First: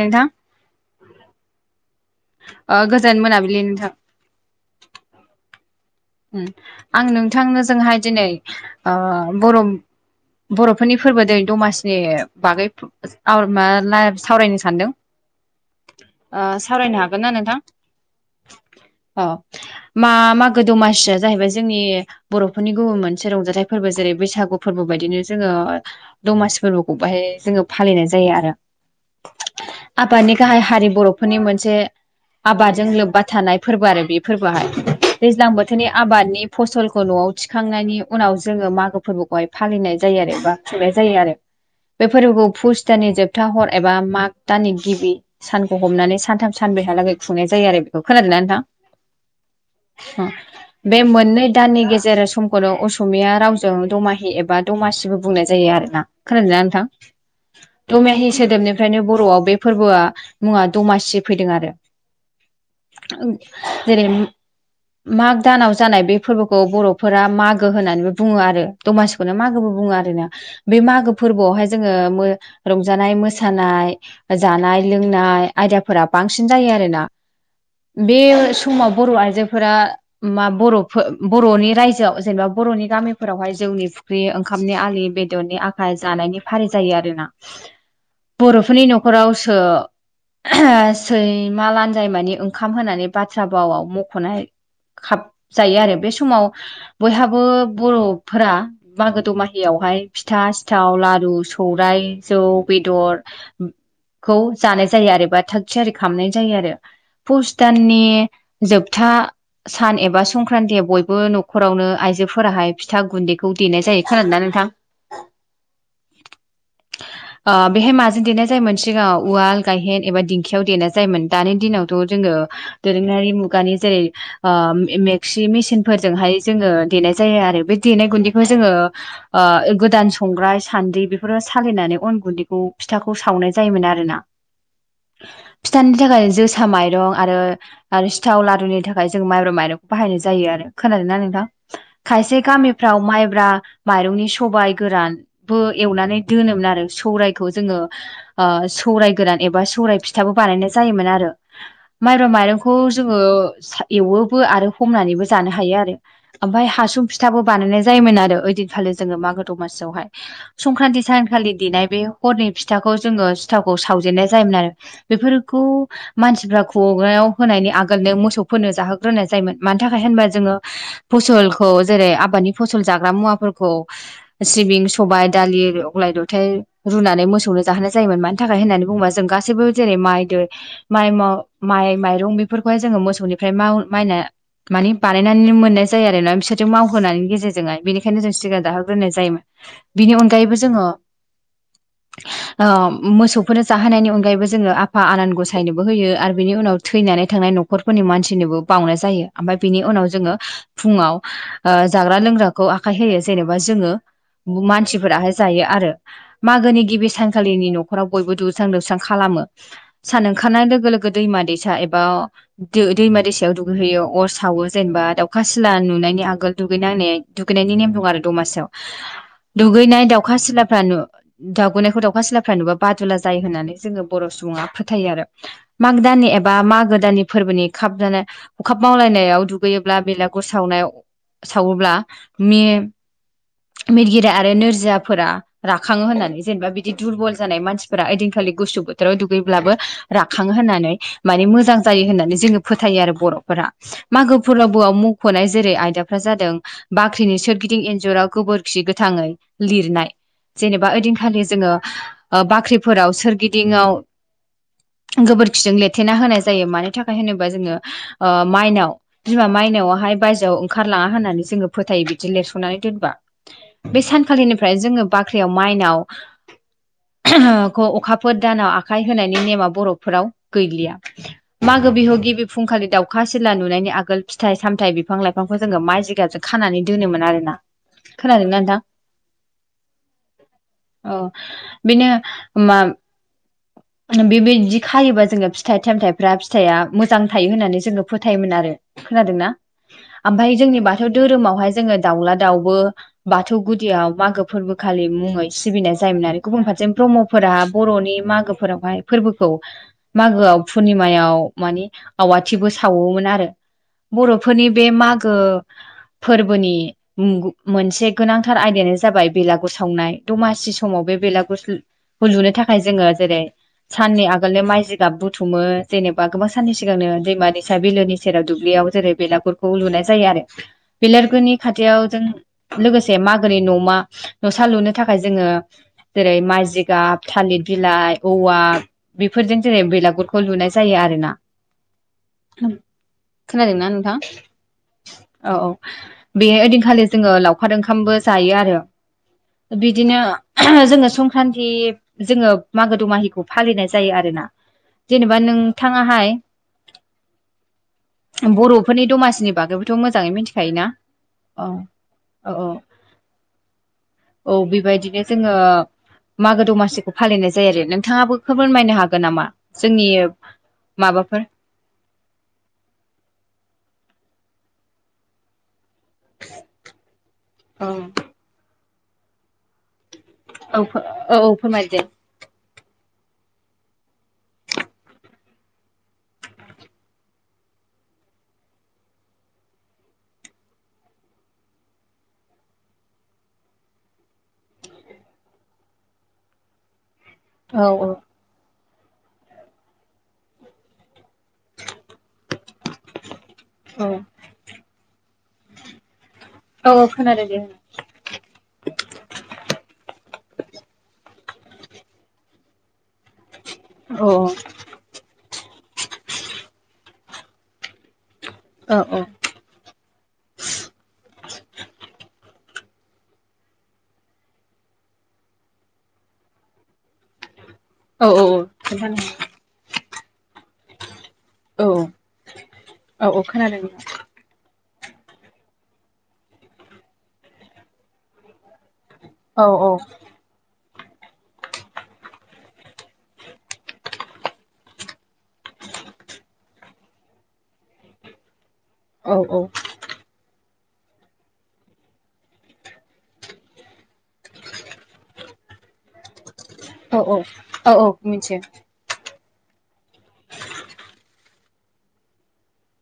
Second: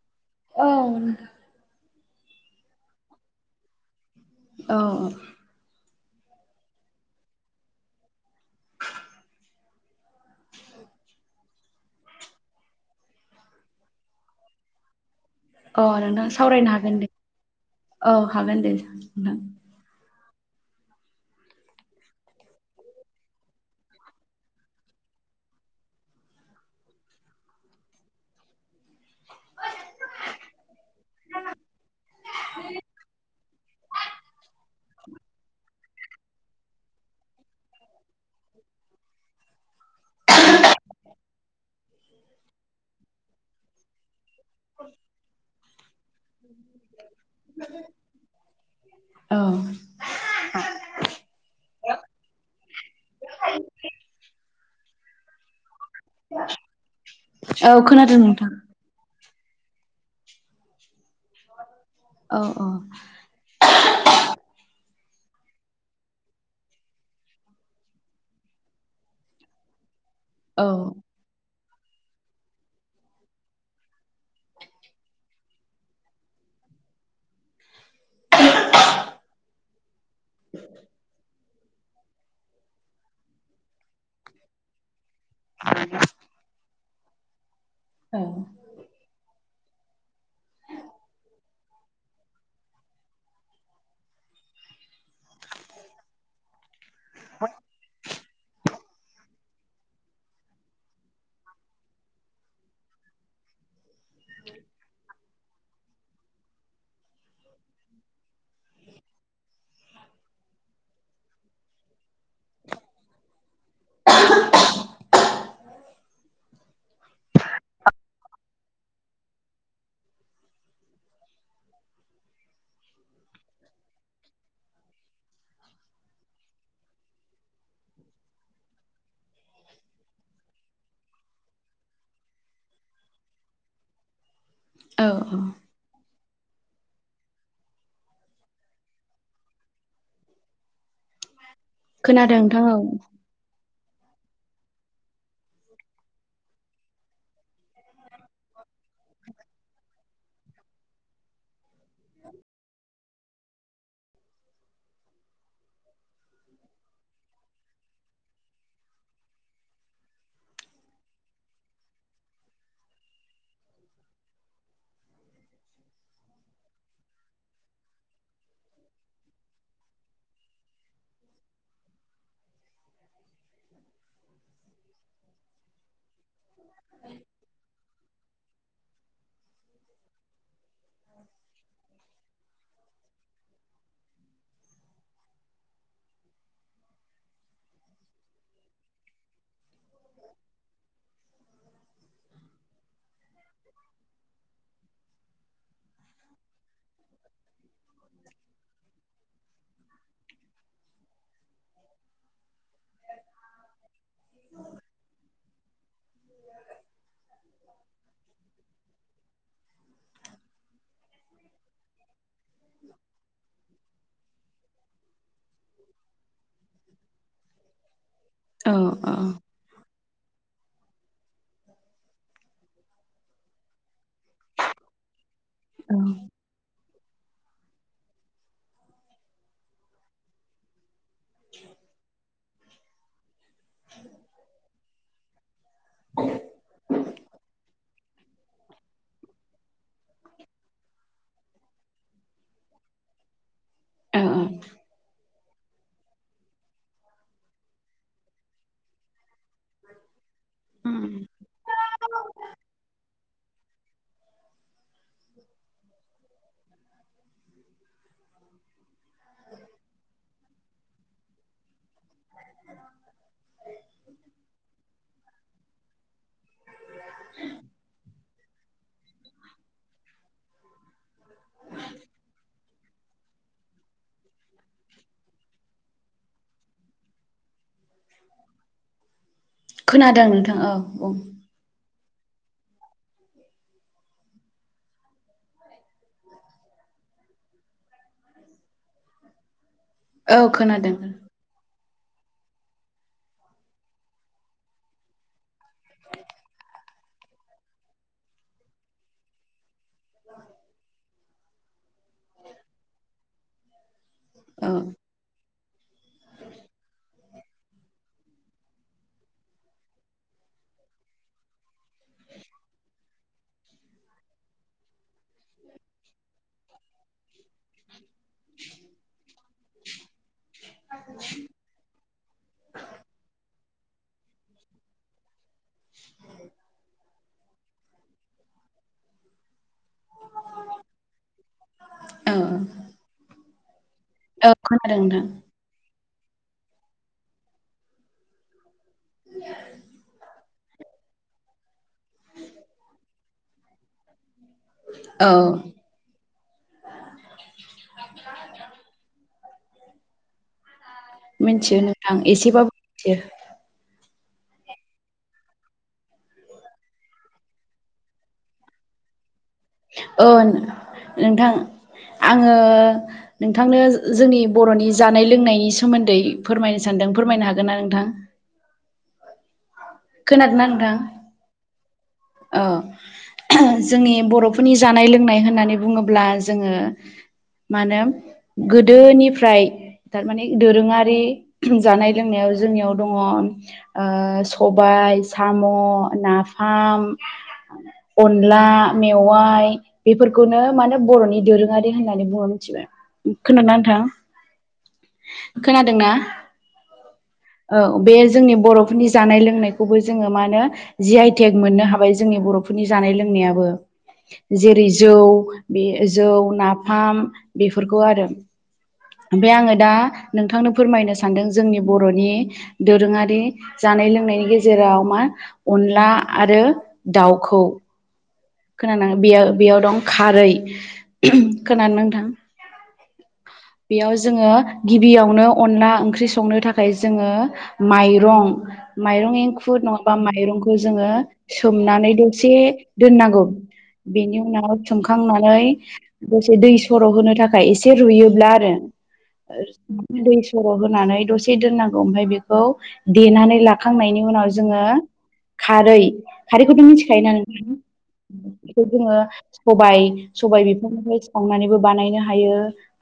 नोंथां औ गोजोन मोनाबिलि नोंथां औ आं नोंथांनोजोंहाय दिनै बर' बर'फोरनि फोरबो दिनै दमासिनि बागै माब सावरायनो सानदों औ नोंथां सावरायनो दे हागोन ना नोंथां औ हागोन दे अ नोंथां मा मा दमासिया जाहैबाय जोंनि बर'फोरनि गुबुन मोनसे रंजाथाइ फोरबो जेरै बैसागु फोरबो बायदिनो जोङो दमासि फोरबोखौ बाहाय जोङो फालिनाय जायो आरो आबादनि गाहाय हारि बर'फोरनि मोनसे आबादजों लोबबा थानाय फोरबो आरो बे फोरबोआहाय दैज्लां बोथोर बोथोरनि आबादनि फसलखौ न'आव थिखांनायनि उनाव जोङो मागो फोरबोखौहाय फालिनाय जायो आरो बा नाय जायो आरो बे फोरबोखौ फुस दाननि जोबथा हर एबा माग दाननि गिबि सानखौ हमनानै सानथाम सान ब्रैहालागै खुंनाय जायो आरो बेखौ खोनादोंना औ नोंथां बे मोननै दाननि गेजेर समखौनो असमिया रावजों दमाहि एबा दमासिबो बुंनाय जायो आरोना खोनादोंना नोंथां औ खोनादों दमाहि नोंथां सोदोबनिफ्रायनो बर'आव बे फोरबोआ मुङा दमासि फैदों आरो औ औ जेरै माग दानाव जानाय बे फोरबोखौ बर'फोरा मागो होननानैबो बुङो आरो दमासिखौनो मागोबो बुङो आरो औ बे मागो फोरबोआवहाय जोङो रंजानाय मोसानाय जानाय लोंनाय आयदाफोरा बांसिन जायो आरोना बे समाव बर' आइजोफोरा मा बर' बर'नि रायजोआव जेनेबा बर'नि गामिफोरावहाय जौनि फुख्रि ओंखामनि आलि बेदरनि बेदरनि आखाइ जानायनि फारि जायो आरोना औ बर'फोरनि न'खरावसो सैमा लानजाय मानि ओंखाम होनानै बाथ्रा बावाव मख'नाय खाब जायो आरो बे समाव बयहाबो बर' फोरा मागो दमाहियावहाय फिथा सिथाव लारु सौराय जौ बेदर खौ जानाय जायो आरो बा थाग थियारि खालामनाय जायो आरो फुस दाननि जोबथा सान एबा संक्रान्ति बयबो न'खरावनो आइजोफोराहाय फिथा गुन्दैखौ देनाय जायो खोनादोंना नोंथां बेहाय माजों देनाय जायोमोन सिगाङां उवाल गायहेन एबा दिंखियाव देनाय जायोमोन दानि दिनावथ' जोङो दोरोङारि मुगानि जेरै ओ मेक्सि मेसिनफोरजोंहाय जोङो देनाय जायो आरो बे देनाय गुन्दैखौ जोङो गोदान संग्राय सान्द्रि बेफोर सालिनानै अन गुन्दैखौ फिथाखौ सावनाय जायोमोन आरोना औ फिथानि थाखाय जोसा माइरं आरो आरो सिथाव लारुनि थाखाय जों माइब्रा माइरंखौ बाहायनाय जायो आरो खोनादोंना नोंथां खोनादों खायसे नोंथां औ गामिफ्राव माइब्रा माइरंनि सबायाइ गोरानबो एवनानै दोनोमोन आरो सौरायखौ जोङो सौराय गोरान एबा सौराय फिथा फिथाबो बानायनाय जायोमोन आरो माइब्रा माइरंखौ जोङो एववोबो आरो हमनानैबो जानो हायो आरो ओमफ्राय हासुं फिथाबो बानायनाय जायोमोन आरो ओइदिनखालि जोंङो मागो दमासियावहाय स्रंखानथि सानखालि देनाय बे हरनि फिथाखौ जोंङो सिथावखौ सावजेननाय जायोमोन आरो बेफोरखौ मानसिफ्रा खग्रायाव होनायनि आगोलनो मोसौ फोरनो जाहोग्रोनाय जायोमोन मानि थाखाय होनबा जोङो फसलखौ जेरै आबादनि फसल जाग्रा मुवाफोर सिबिं सबाय दालिर अ गलाय लथाय रुनानै मोसौनो जाहोनाय जायोमोन मानि थाखाय होननानै बुङोबा जों गासैबो जेरै माइ माइ माइरं बेफोरखौ खौहाय जोङो मोसौ निफ्राय माव माइना मानि बानायनानै मोननाय जायो आरोना बिसोरजों मावहोनायनि गेजेरजोंहाय बेनिखायनो जों सिगां जाहोग्रोनाय जायोमोन बिनि अनगायैबो जोङो मोसौफोरनो जाहोनायनि अनगायैबो जोङो आफा आनान गसायनोबो होयो आरो बिनि उनाव थैनानै थायो थांनाय नखफोरनि मानसिफोर बावनाय जायो ओमफ्राय बिनि उनाव जोङो फुङाव जाग्रा लोंग्राखौ आखाय होयो जे जेनेबा जोङो मानसिफोराहाय जायो आरो मागोनि गिबि सानखालिनि न'खराव बयबो दुगैसां लोबस्रां खालामो खालामो सान ओंखारनाय लोगो-लोगो दैमा दैसा एबा दैमा दैसायाव दुगैहैयो अर सावो जेनेबा दाउ दावखा सिला नुनायनि आगोल दुगैनाय दुगैनायनि नेम दं आरो दमासियाव औ दुगैनाय दाउखा दावखा सिलाफ्रा नु लुबैनायखौ दाउखा सिलाफ्रा नुब्ला बादुला जायो होननानै जोङो बर' सुबुङा फोथायो आरो माग औ दाननि एबा मागो दाननि फोरबोनि खाब जानाय हखाब मावलायनायाव दुगैयोब्ला बेलागुर सावनायाव सावोब्ला मिरगिरि आरो नोरजियाफोरा राखाङो होननानै जेनेबा बिदि दुरबल जानाय मानसिफोरा ओइदिनखालि गुसु बोथोराव दुगैब्लाबो राखाङो होननानै माने मोजां जायो होननानै जोङो फोथायो आरो बर'फोरा औ मागो औ फोरबोआव मुंख'नाय जेरै आयदाफ्रा जादों बाख्रिनि सोरगिदिं इन्जुराव गोबोरखि गोथाङै लिरनाय जेनेबा ओइदिनखालि जोङो ओ बाख्रिफोराव सोरगि दिंआव गोबोरखिजों लेथेना होनाय जायो मानो थाखाय होनोबा जोङो ओ माइनाव बिमा मा मायनावाहाय बायजोआव ओंखारलाङा होननानै जोङो फोथायो बिदि लिरस'नानै दोनबा बे सानखालिनिफ्राय जोङो बाख्रियाव माइनाव खौ अखाफोर दानाव आखाइ होनायनि नेमा बर'फोराव गैलिया मागो बिहु गिबि फुंखालि दाउखा सिला नुनायनि आगोल फिथाइ सामथाय बिफां लाइफांखौ जोङो माइ जिगाबजों खा खानानै दोनोमोन आरो ना खोनादोंना नोंथां खोनादों नोंथां औ बुं बिनो मा बेबायदि खायोबा जोङो फिथाइ सामथाइफ्रा फिथाया मोजां थायो होननानै जोङो फोथायोमोन आरो खोनादोंना औ आमफाय जोंनि खोनादों बाथौ धोरोमावहाय जोङो दाउला दाउबो बाथौ गुदियाव मागो फोरबोखालि मुङै सिबिनाय जायोमोन आरो गुबुन फारसे ब्रह्म फोर फ्रा बर'नि मागो फोरावहाय फोरबोखौ मागोआव पुर्निमायाव मानि आवाथिबो सावोमोन आरो बर'फोरनि औ बे मागो फोरबोनि मोनसे गोनांथार आयदायानो जाबाय बेलागुर सावनाय दमासि समाव बे बेलागुर हु लुनो थाखाय जोङो जेरै साननि आगोलनो माइ जिगाब बुथुमो जेने बा गोबां साननि सिगांनो दैमा दैसा बिलोनि सेराव दुब्लियाव जेरै बेलागुरखौ लुनाय जायो आरो बेलगुरनि खा थियाव जों लोगोसे मागोनि न'मा न'सा लुनो थाखाय जोङो जेरै माइजिगाब थालिर बिलाइ औवा बेफोरजों जेरै बेलागुरखौ लुनाय जायो आरोना औ खोनादोंना नोंथां औ खोनादों नोंथां औ औ बेहाय ओइदिनखालि जोङो लावखार ओंखामबो जायो आरो बिदिनो जोङो संक्रान्ति जोङो मागो दमाहिखौ फालिनाय जायो आरोना औ जेनेबा नोंथाङाहाय बर'फोरनि दमासिनि बागैबोथ' मोजाङै मिथिखायोना औ मिथियो नोंथां औ औ एसेबाबो मिथियो औ बेबायदिनो जोङो मागो दमासिखौ फालिनाय जायो आरो नोंथाङाबो फोर फोरमायनो हागोन नामा जोंनि औ माबाफोर नोंथां आङो नोंथांनो जोंनि बर'नि जानाय लोंनायनि सोमोन्दै फोरमायनो सानदों फोरमायनो हागोन ना औ नोंथां खोनादोंना औ नोंथां औ औ फोरमाय दे औ जोंनि बर'फोरनि जानाय लोंनाय होननानै बुङोब्ला जोङो मा होनो गोदोनिफ्राय थारमाने दोरोङारि जानाय लोंनायाव जोंनियाव दङ ओ सबाइ साम' नाफाम औ औ अनला मेवाइ बेफोरखौनो मानो बर'नि दोरोङारि होननानै बुङो मिथिबाय खोनादों ना नोंथां औ खोनादों ना औ खोनादों दे औ बे जोंनि बर'फोरनि जानाय लोंनायखौबो जोङो मा नो जि आइ थेग मोननो हाबाय जोंनि बर'फोरनि जानाय लों नायाबो औ जेरै जौ बे जौ नाफाम बेफोरखौ आरो औ बे आङो दा नोंथांनो फोरमायनो सानदों जोंनि बर'नि दोरोङारि जानाय लोंनायनि गेजेराव मा अनला आरो दाउखौ औ औ खोनानाङ खोन्थानो बेयो बेयाव दं। खारै औ खोनादों ना नोंथां औ औ खोनादों बेयाव जोङो। गिबियावनो अनला ओंख्रि संनो थाखाय जोङो माइरं माइरं औ औ एंखुर नङाबा माइरंखौ जोङो सोमनानै दसे दोननांगौ [inaudible] बेनि उनाव थुनखांनानै दसे दै सर' होनो थाखाय एसे रुयोब्ला आरो औ औ ओ दै सर' होनानै दसे दोननांगौ ओयफ्राय बेखौ देनानै लाखांनायनि उनाव जोङो खारै खारैखौथ' औ मिथिखायोना नोंथां औ औ मिथियो बेखौ जोङो सबाय सबाय बिफांनिफ्राय सावनानैबो बानायनो हायो।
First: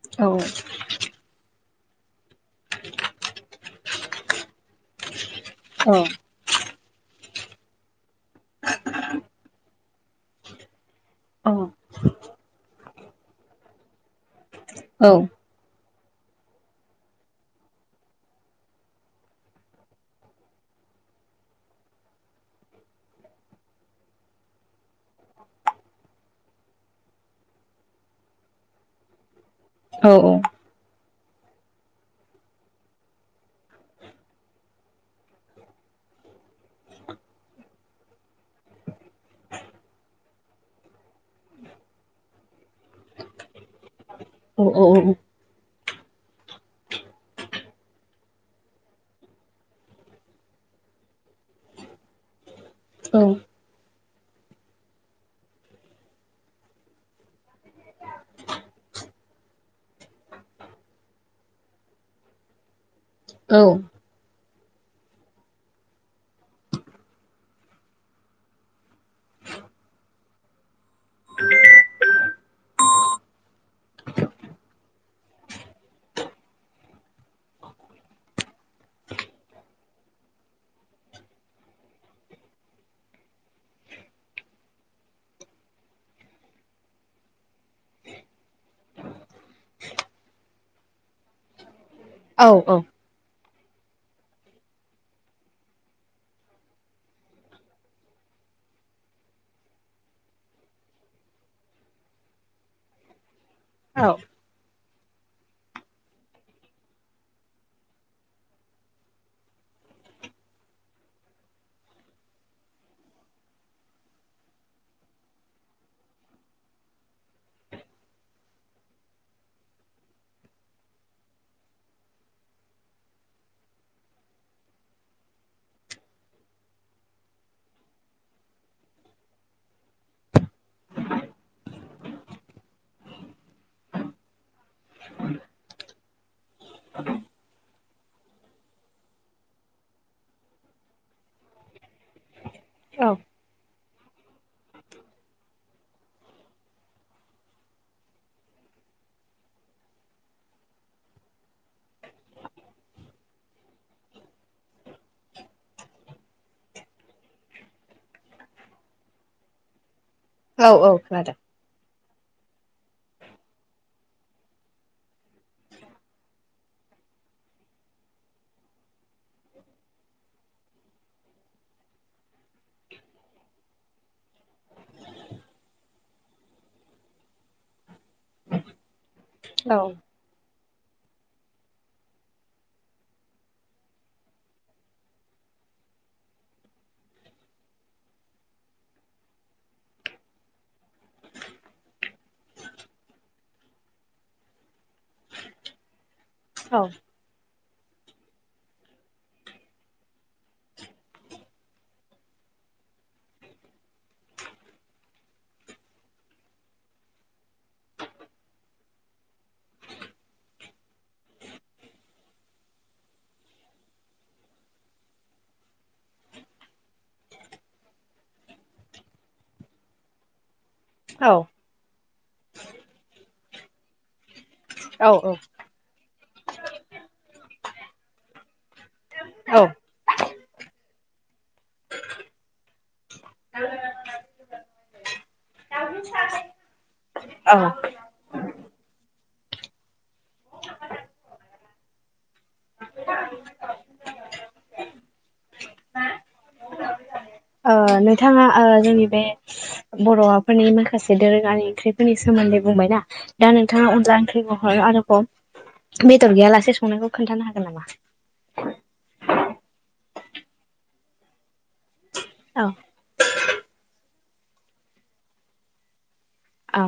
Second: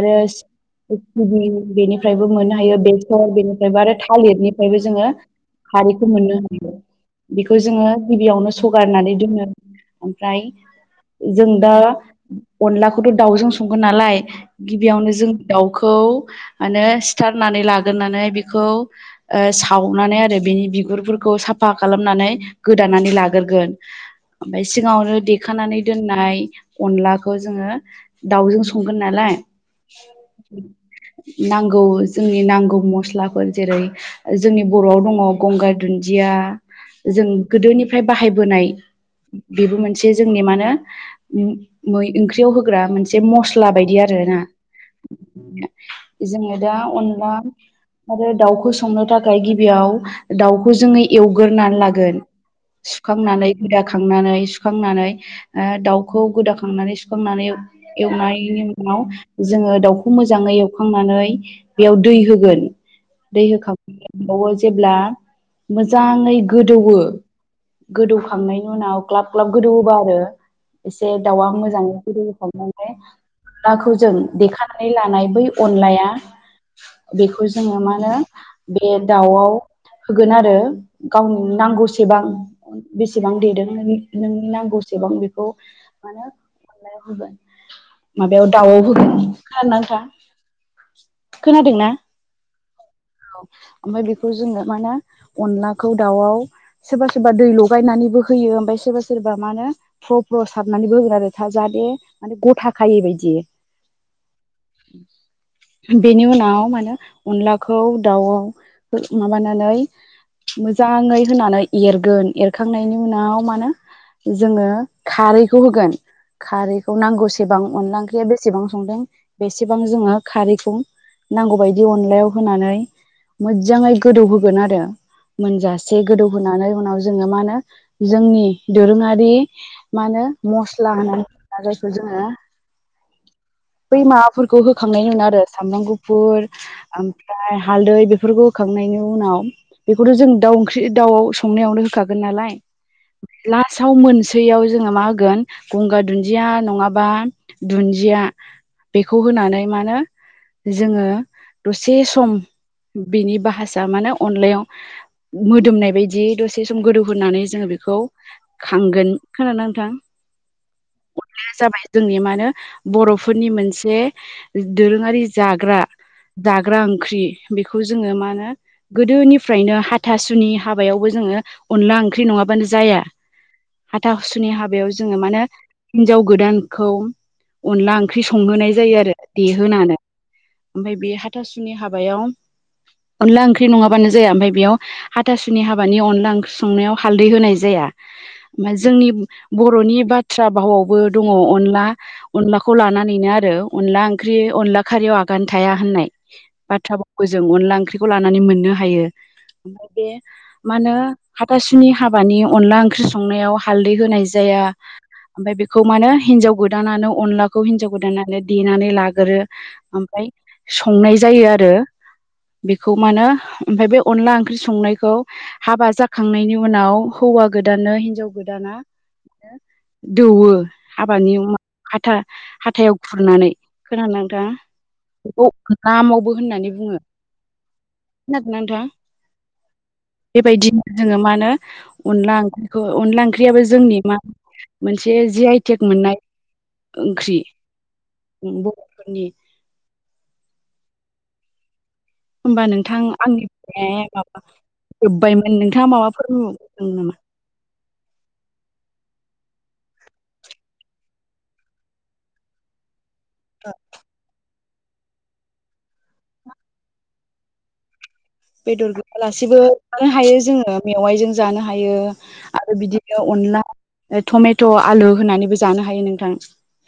आरो औ सिबिं बेनिफ्रायबो मोननो हायो बेसर बेनिफ्रायबो आरो थालिरनिफ्रायबो जोङो औ खारैखौ मोननो हांगौ बेखौ जोङो गिबियावनो सगारनानै दोनो ओमफ्राय जों औ दा अनलाखौथ' दाउजों संगोन नालाय। औ गिबियावनो जों दाउखौ माने सिथारनानै लाग्रोनानै बिखौ सावनानै आरो बिनि बिगुरफोरखौ सा फा खालामनानै गोदानानै लाग्रोगोन। ओमफ्राय सिगाङावनो देखानानै दोननाय अनलाखौ जोङो दाउजों संगोन नालाय। औ [inaudible] नांगौ जोंनि नांगौ मस्लाफोर जेरै जोंनि बर'आव दङ गंगार दुन्दि या जों गोदोनिफ्राय बाहायबोनाय। बेबो मोनसे जोंनि मा होनो मै ओंख्रियाव होग्रा मोनसे मस्ला बायदि आरो। आरोना जोङो दा अनला आरो दाउखौ संनो थाखाय गिबियाव दाउखौ जोङो एवगोरानै लागोन। सुखांनानै गोदा खांनानै सुखांनानै दाउखौ गोदाखांनानै सुखांनानै एवनायनि उ नाव जोङो दाउखौ मोजाङै एवखांनानै बेयाव दै होगोन। दै औ होखांनानै [unintelligible] जेब्ला मोजाङै गोदौयो गोदौखांनाय नि उनाव ग्लाब ग्लाब गोदौयोबा आरो एसे दाउआ मोजाङै गोदौखांनानै। अनलाखौ जों देखानानै लानाय बै अनलाया। बेखौ जोङो मा होनो बे दाउआव। होगोन आरो गावनि नांगौसेबां बेसेबां। देदों नोंनि नांगौसेबां बेखौ मा होनो अनलायाव होगोन। माबायाव दाउआव होगोन खोनादों ना नोंथां खोनादोंना। औ औ। औ ओमफ्राय बेखौ जोङो मा होनो अनलाखौ दाउआव सोरबा सोरबा दै लगायनानैबो हो होयो ओमफ्राय सोरबा सोरबा मा होनो फ्र' फ्र' सारनानैबोोग्रा आरो था जाहाथे माने गथ' खायै बायदि। औ। [inaudible] बेनि उनाव माने अनलाखौ दाउआव माबानानै। मोजाङै होनानै एरगोन एरखांनायनि उनाव माहोनो जोङो खारैखौ होगोन। खारैखौ नांगौसेबां अनला ओंख्रिया बेसेबां संदों बेसेबां जोङो खारैखौ। नांगौ बायदि अनलायाव होनानै। मोजाङै गोदौ होगोन आरो मोनजासे गोदौहोनानै उनाव जोङो मा होनो जोंनि दोरोङारि मा होनो मस्ला होननानै बुङोब्ला जायखौ जोङो। [inaudible] बै माबाफोरखौ होखांनाय उनाव आरो सामब्राम गुफुर ओमफ्राय हालदै बेफोरखौ होखां नायनि उनाव बेखौथ' जों दाउ ओंख्रि दाउ संनायावनो होखागोन नालाय लास्टाव मोन सेैयाव जोङो मा होगोन गंगार दुन्दिया नङाबा दुन्दिया बेखौ होनानै माहोनो जोङो दसे सम बिनि बाहासा माने अनलायाव मोदोमनाय बायदि दसे सम गोदौ होनानै जोङो बे खौ खांगोन खोनादोंना‌ नोंथां औ औ खोनादों जाबाय जोंनि मा बर'फोरनि मोनसे दोरोङारि जाग्रा जाग्रा ओंख्रि बेखौ जोङो मा होनो गोदोनिफ्रायनो हाथासुनि हाबायावबो जों जङो अनला ओंख्रि नङाबानो जाया हाथा हुासुनि हाबायाव जोङो मानो हिनजाव गोदानखौ अनला ओंख्रि संहोनाय जायो आरो खोनादों देहोनानै ओमफाय बे हाथासुनि हाबायाव अनला ओंख्रि नङाबानो जाया ओमफाय बेयाव हाथासुनि हाबानि अनला ओंख्रि संनायाव हालदै होनाय जाया जोंनि बर'नि बाथ्रा भावावबो दङ अनला अनलाखौ लानानैनो आरो अनला ओंख्रिअनला खारियाव आगान थाया होननाय औ बाथ्रा जों अनला ओंख्रिखौ लानानै मोननो हायो ओमफ्राय बे मा होनो हाथासुनि हाबानि अनला ओंख्रि संनायाव हालदै होनाय जाया ओमफाय बेखौ माने हिनजाव गोदानानो अनलाखौ हिनजाव गोदानानो देनानै लागोरो ओमफाय संनाय जायो आरो बेखौ मानो ओमफाय बे अनला ओंख्रि संनायखौ हाबा जाखांनायनि उनाव हौवा गोदानानो हिनजाव गोदाना दौवो औ हाबानि हाथा हाथायाव खुरनानै खोना दोंना औ नोंथाङा [unintelligible] होननानै बुङो खोनादोंना नोंथाङा औ बेबायदिनो जोङो मा होनो अनला ओंख्रिखौ अनला ओंख्रियाबो जोंनि मा मोनसे जि आइटेक मोननाय ओंख्रि बर'फोरनि होमबा नोंथां आंनि फामाया माबा जोब्बायमोन नोंथाङा माबाफोर [unintelligible] नामा नोंथाङा जोंनि बे बर'फोरनि माखासे दोरोङारि ओंख्रिफोरनि सोमोन्दै होननानै बुंबायना दा नोंथाङा अनला ओंख्रिखौ आरोबाव बेदर गैयालासे संनायखौ खोन्थानो हागोन नामा बेदर गैयालासेबो जानो हायो जोङो मेवाइजों जानो हायो औ आरो बिदिनो अनला टमेट' आलु होनानैबो जानो हायो नोंथां औ